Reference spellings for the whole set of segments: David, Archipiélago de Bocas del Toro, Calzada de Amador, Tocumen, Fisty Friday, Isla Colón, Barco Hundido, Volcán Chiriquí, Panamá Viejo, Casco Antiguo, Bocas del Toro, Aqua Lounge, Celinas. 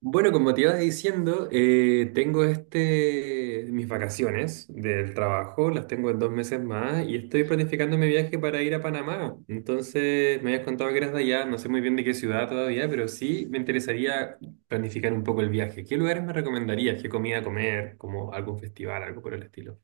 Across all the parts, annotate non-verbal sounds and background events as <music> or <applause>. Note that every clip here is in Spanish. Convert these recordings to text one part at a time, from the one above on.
Bueno, como te iba diciendo, tengo mis vacaciones del trabajo, las tengo en 2 meses más y estoy planificando mi viaje para ir a Panamá. Entonces, me habías contado que eras de allá, no sé muy bien de qué ciudad todavía, pero sí me interesaría planificar un poco el viaje. ¿Qué lugares me recomendarías? ¿Qué comida comer? ¿Como algún festival, algo por el estilo?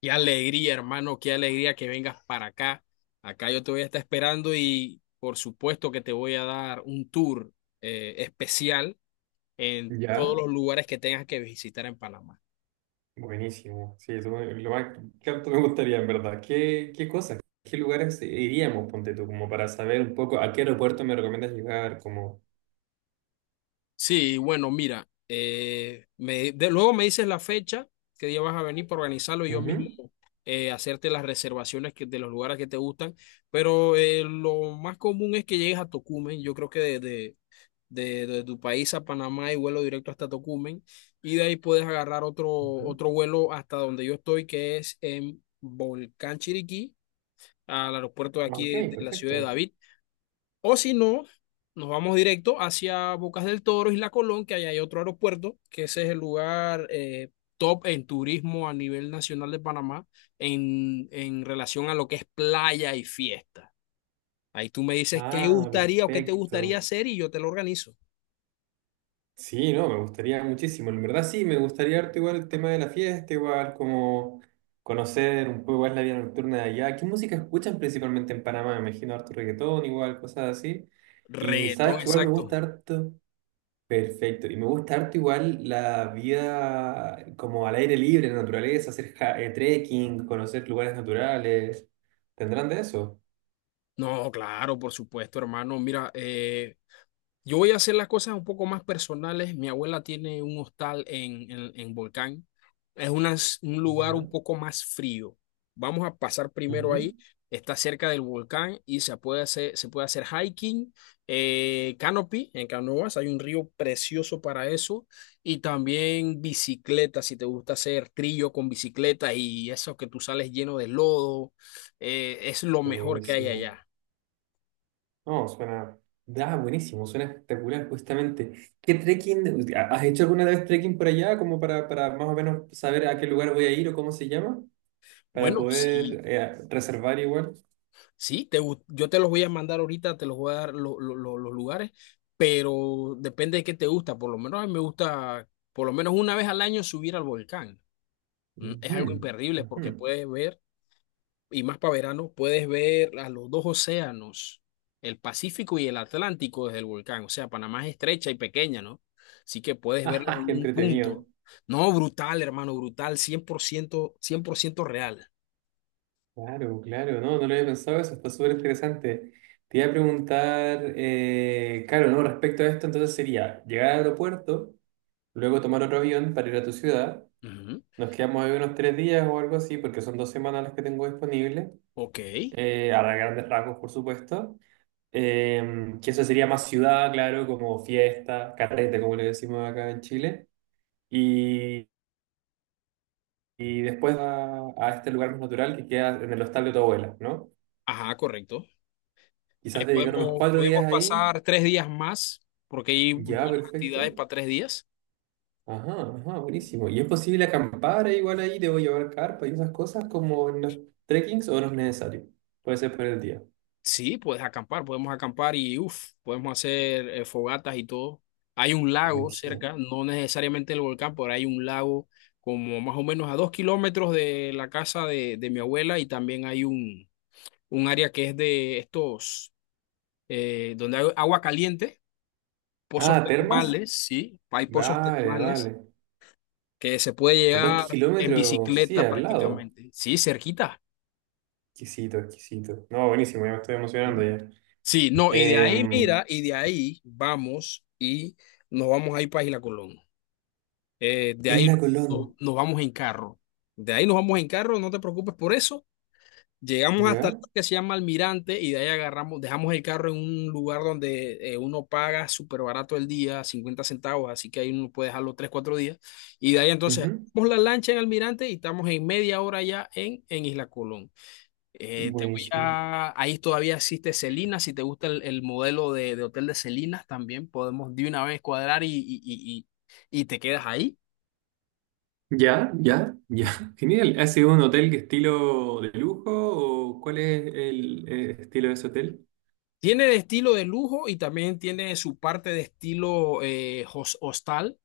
Qué alegría, hermano, qué alegría que vengas para acá. Acá yo te voy a estar esperando y por supuesto que te voy a dar un tour especial en todos ¿Ya? los lugares que tengas que visitar en Panamá. Buenísimo, sí, lo más que tanto me gustaría, en verdad. ¿Qué cosas, qué lugares iríamos, ponte tú, como para saber un poco a qué aeropuerto me recomiendas llegar? Como, Sí, bueno, mira, luego me dices la fecha, qué día vas a venir para organizarlo y yo mismo ujú, hacerte las reservaciones de los lugares que te gustan. Pero lo más común es que llegues a Tocumen. Yo creo que desde de tu país a Panamá y vuelo directo hasta Tocumen. Y de ahí puedes agarrar ujú. otro vuelo hasta donde yo estoy, que es en Volcán Chiriquí, al aeropuerto de aquí Ok, de la ciudad de perfecto. David. O si no, nos vamos directo hacia Bocas del Toro, Isla Colón, que ahí hay otro aeropuerto, que ese es el lugar top en turismo a nivel nacional de Panamá en relación a lo que es playa y fiesta. Ahí tú me dices qué Ah, gustaría o qué te gustaría perfecto. hacer y yo te lo organizo. Sí, no, me gustaría muchísimo. En verdad, sí, me gustaría harto igual el tema de la fiesta, igual como conocer un poco más la vida nocturna de allá. ¿Qué música escuchan principalmente en Panamá? Me imagino harto reggaetón, igual, cosas así. Y sabes Reggaetón, que igual me exacto. gusta harto. Perfecto. Y me gusta harto igual la vida como al aire libre, en la naturaleza, hacer trekking, conocer lugares naturales. ¿Tendrán de eso? No, claro, por supuesto, hermano. Mira, yo voy a hacer las cosas un poco más personales. Mi abuela tiene un hostal en Volcán. Es una- un lugar un Ya. poco más frío. Vamos a pasar primero ahí. Ujú. Está cerca del volcán y se puede hacer hiking, canopy en canoas. Hay un río precioso para eso. Y también bicicleta, si te gusta hacer trillo con bicicleta y eso que tú sales lleno de lodo. Es lo mejor que hay Buenísimo. allá. No, suena. Ah, buenísimo, suena espectacular, justamente. ¿Qué trekking? ¿Has hecho alguna vez trekking por allá? Como para más o menos saber a qué lugar voy a ir o cómo se llama, para Bueno, sí. poder reservar igual. Sí, yo te los voy a mandar ahorita, te los voy a dar los lugares, pero depende de qué te gusta. Por lo menos a mí me gusta, por lo menos una vez al año subir al volcán. Es algo Ujú, imperdible ujú. porque puedes ver, y más para verano, puedes ver a los dos océanos, el Pacífico y el Atlántico desde el volcán. O sea, Panamá es estrecha y pequeña, ¿no? Así que <laughs> puedes verlos Ajá, en qué un entretenido. punto. No, brutal, hermano, brutal, cien por ciento, 100% real. Claro, claro, no, no lo había pensado eso, está súper interesante. Te iba a preguntar, claro, no, respecto a esto, entonces sería llegar al aeropuerto, luego tomar otro avión para ir a tu ciudad, Ujú. nos quedamos ahí unos 3 días o algo así, porque son 2 semanas las que tengo disponibles, Ok. A grandes rasgos, por supuesto. Que eso sería más ciudad, claro, como fiesta, carrete, como le decimos acá en Chile, y, y después a este lugar más natural que queda en el hostal de tu abuela, ¿no? Ajá, correcto. Ahí Quizás de llegar unos podemos, 4 días podemos ahí. pasar 3 días más, porque hay Ya, buenas actividades perfecto. para 3 días. Ajá, ajá, buenísimo. ¿Y es posible acampar igual ahí? ¿Debo llevar carpa y esas cosas como en los trekkings o no es necesario? Puede ser por el día. Sí, puedes acampar, podemos acampar y uff, podemos hacer fogatas y todo. Hay un lago Buenísimo. cerca, no necesariamente el volcán, pero hay un lago como más o menos a 2 kilómetros de la casa de mi abuela y también hay un área que es de estos, donde hay agua caliente, pozos Ah, ¿termas? termales, sí, hay pozos Vale, termales. vale. Que se puede A dos llegar en kilómetros, sí, bicicleta al lado. prácticamente. Sí, cerquita. Exquisito, exquisito. No, buenísimo, ya me estoy emocionando Ujú. ya. Sí, no, y de ahí, Eh, mira, y de ahí vamos y nos vamos a ir para Isla Colón. De ahí Isla Colón, nos vamos en carro. De ahí nos vamos en carro, no te preocupes por eso. Llegamos hasta el ¿ya? que se llama Almirante y de ahí agarramos, dejamos el carro en un lugar donde uno paga súper barato el día, 50 centavos, así que ahí uno puede dejarlo 3 4 días. Y de ahí entonces, Ujú. vamos la lancha en Almirante y estamos en media hora ya en Isla Colón. Te voy Buenísimo. a. Ahí todavía existe Celinas, si te gusta el modelo de hotel de Celinas, también podemos de una vez cuadrar y te quedas ahí. Ya, ya, ya. ¿Mm? <laughs> Genial. ¿Ha sido un hotel que estilo de lujo o cuál es el estilo de ese hotel? Tiene de estilo de lujo y también tiene su parte de estilo hostal,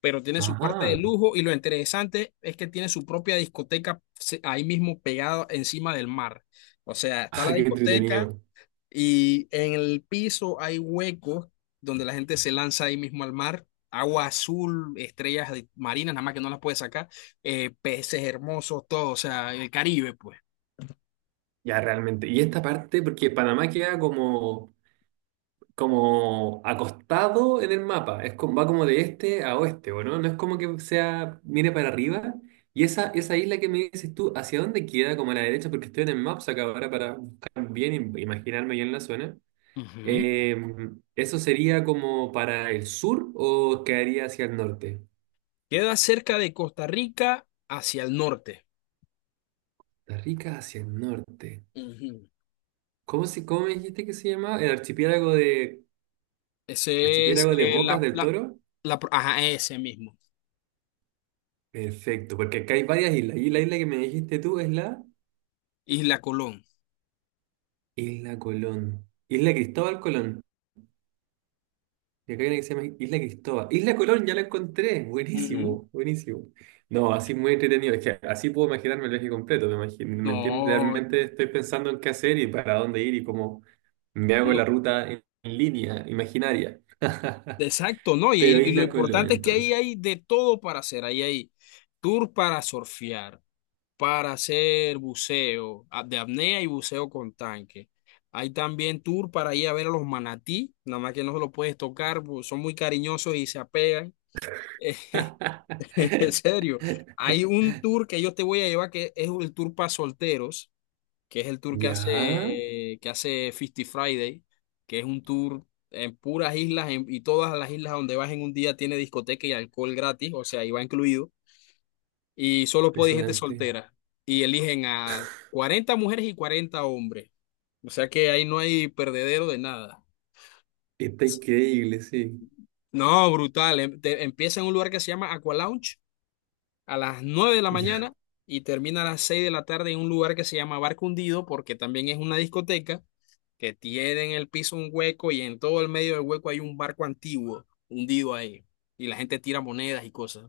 pero tiene su parte de Ajá, lujo y lo interesante es que tiene su propia discoteca ahí mismo pegada encima del mar. O sea, está ah, la qué discoteca. entretenido. Y en el piso hay huecos donde la gente se lanza ahí mismo al mar. Agua azul, estrellas marinas, nada más que no las puede sacar, peces hermosos, todo, o sea, el Caribe, pues. Ya realmente. Y esta parte, porque Panamá queda como, como acostado en el mapa, es como, va como de este a oeste, ¿o no? No es como que sea, mire para arriba. Y esa isla que me dices tú, ¿hacia dónde queda? Como a la derecha, porque estoy en el Maps acá ahora para buscar bien y imaginarme bien la zona. Ujú. Eh, ¿Eso sería como para el sur o quedaría hacia el norte? Queda cerca de Costa Rica hacia el norte. Costa Rica hacia el norte. Ujú. ¿Cómo, se, cómo me dijiste que se llamaba? El archipiélago de... Ese es Archipiélago de Bocas del Toro. Ajá, ese mismo. Perfecto, porque acá hay varias islas. Y la isla que me dijiste tú es la Isla Colón. Isla Colón. Isla Cristóbal Colón. Y acá hay una que se llama Isla Cristóbal. Isla Colón, ya la encontré. Ujú. Buenísimo, buenísimo. No, así muy entretenido. Es que así puedo imaginarme el viaje completo. ¿Me imagino, me entiendes? No, Realmente estoy pensando en qué hacer y para dónde ir y cómo me hago no, la ruta en línea, imaginaria. exacto, no. <laughs> Y, Pero y lo Isla Colón, importante es que ahí entonces. hay de todo para hacer. Ahí hay tour para surfear para hacer buceo de apnea y buceo con tanque. Hay también tour para ir a ver a los manatí, nada más que no se los puedes tocar, pues, son muy cariñosos y se apegan. <laughs> En <laughs> serio, hay un tour que yo te voy a llevar que es el tour para solteros, que es el tour Ya, que hace Fisty Friday, que es un tour en puras islas y todas las islas donde vas en un día tiene discoteca y alcohol gratis, o sea, ahí va incluido y solo puede ir gente impresionante. soltera. Y eligen a 40 mujeres y 40 hombres. O sea que ahí no hay perdedero de nada. Está increíble, sí. No, brutal. Empieza en un lugar que se llama Aqua Lounge a las 9 de la Yo- mañana y termina a las 6 de la tarde en un lugar que se llama Barco Hundido porque también es una discoteca que tiene en el piso un hueco y en todo el medio del hueco hay un barco antiguo hundido ahí. Y la gente tira monedas y cosas.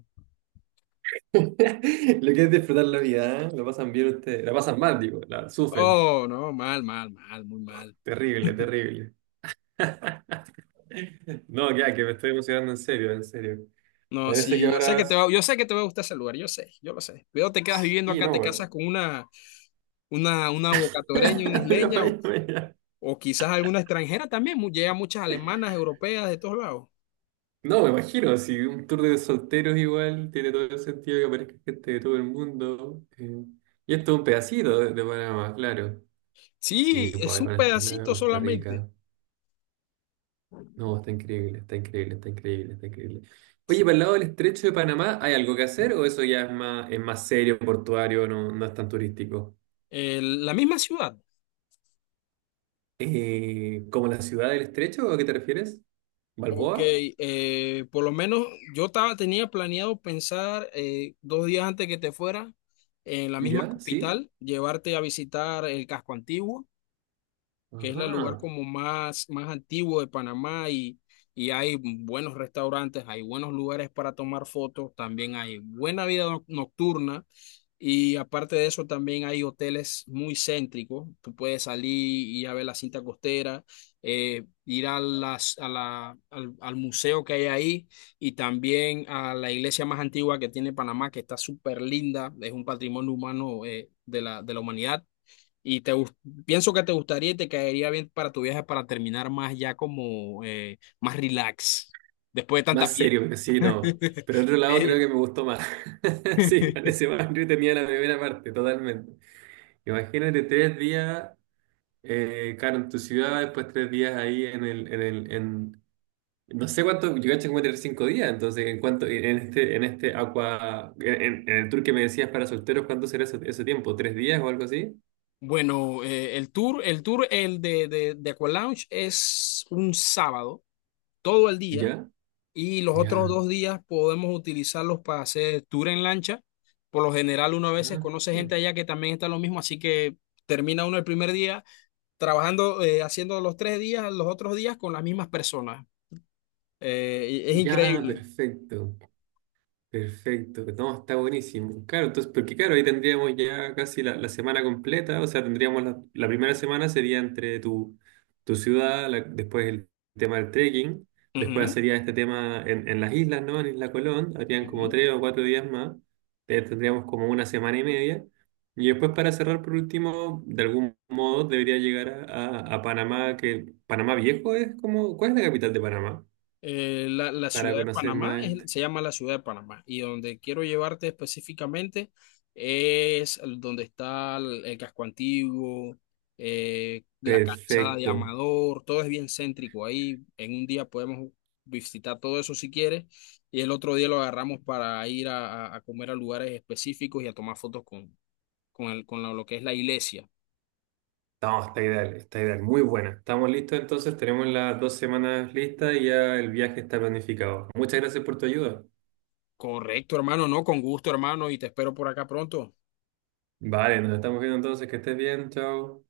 <laughs> Lo que es disfrutar la vida, ¿eh? Lo pasan bien ustedes, la pasan mal, digo, la sufren. Oh, no, mal, mal, mal, muy mal. Terrible, terrible. No, ya, que me estoy emocionando en serio, en serio. No, Parece que sí, ahora... yo sé que te va a gustar ese lugar, yo sé, yo lo sé. Pero te quedas viviendo Sí, acá, no, te güey. casas con una bocatoreña, una <laughs> Una isleña falla mía. o quizás alguna extranjera también. Llegan muchas alemanas, europeas, de todos lados. No, me imagino, si un tour de solteros igual tiene todo el sentido que aparezca gente de todo el mundo. Y esto es un pedacito de Panamá, claro. Sí, Sí, pues es ahí un van a estar la pedacito Costa solamente. Rica. No, está increíble, está increíble, está increíble, está increíble. Oye, Sí. para el lado del estrecho de Panamá, ¿hay algo que hacer o eso ya es más serio, portuario, no, no es tan turístico? La misma ciudad. ¿Como la ciudad del estrecho? ¿A qué te refieres? Ok, ¿Balboa? Por lo menos yo estaba, tenía planeado pensar 2 días antes que te fuera en la misma ¿Ya? ¿Sí? capital, llevarte a visitar el casco antiguo que es el lugar Ajá. como más, más antiguo de Panamá y hay buenos restaurantes, hay buenos lugares para tomar fotos, también hay buena vida nocturna y aparte de eso también hay hoteles muy céntricos, tú puedes salir y ir a ver la cinta costera, ir a las, a la, al, al museo que hay ahí y también a la iglesia más antigua que tiene Panamá, que está súper linda, es un patrimonio humano de la humanidad. Y te gus- pienso que te gustaría y te caería bien para tu viaje para terminar más ya como más relax después de tanta Más serio, fiesta. pero sí, no. <laughs> Pero el otro lado creo Eh, que me gustó más. <laughs> Sí, parece <laughs> más tenía la primera parte, totalmente. Imagínate 3 días, claro, en tu ciudad, después 3 días ahí No sé cuánto, yo caché como tener 5 días, entonces en cuanto, en este agua, en el tour que me decías para solteros, ¿cuánto será ese tiempo? ¿3 días o algo así? Bueno, el tour, el de Aqua Lounge es un sábado, todo el día, ¿Ya? y los otros Ya. 2 días podemos utilizarlos para hacer tour en lancha. Por lo general, uno a veces Ah, conoce gente allá que también está lo mismo, así que termina uno el primer día trabajando, haciendo los 3 días, los otros días con las mismas personas. Y es ya, increíble. perfecto. Perfecto, no, está buenísimo. Claro, entonces, porque claro, ahí tendríamos ya casi la semana completa, o sea, tendríamos la primera semana sería entre tu, tu ciudad, la- después el tema del trekking, después Ujú, sería este tema en las islas, ¿no? En Isla Colón, habrían como ujú. 3 o 4 días más, tendríamos como una semana y media, y después para cerrar por último, de algún modo debería llegar a Panamá, que Panamá Viejo es como, ¿cuál es la capital de Panamá? La Para ciudad de conocer Panamá más este. se llama la ciudad de Panamá y donde quiero llevarte específicamente donde está el casco antiguo, la calzada de Perfecto. Amador, todo es bien céntrico ahí. En un día podemos visitar todo eso si quieres y el otro día lo agarramos para ir a comer a lugares específicos y a tomar fotos con el, con lo que es la iglesia. No, está ideal, muy buena. Estamos listos entonces, tenemos las 2 semanas listas y ya el viaje está planificado. Muchas gracias por tu ayuda. Correcto, hermano, no, con gusto, hermano, y te espero por acá pronto. Vale, nos estamos viendo entonces, que estés bien, chao.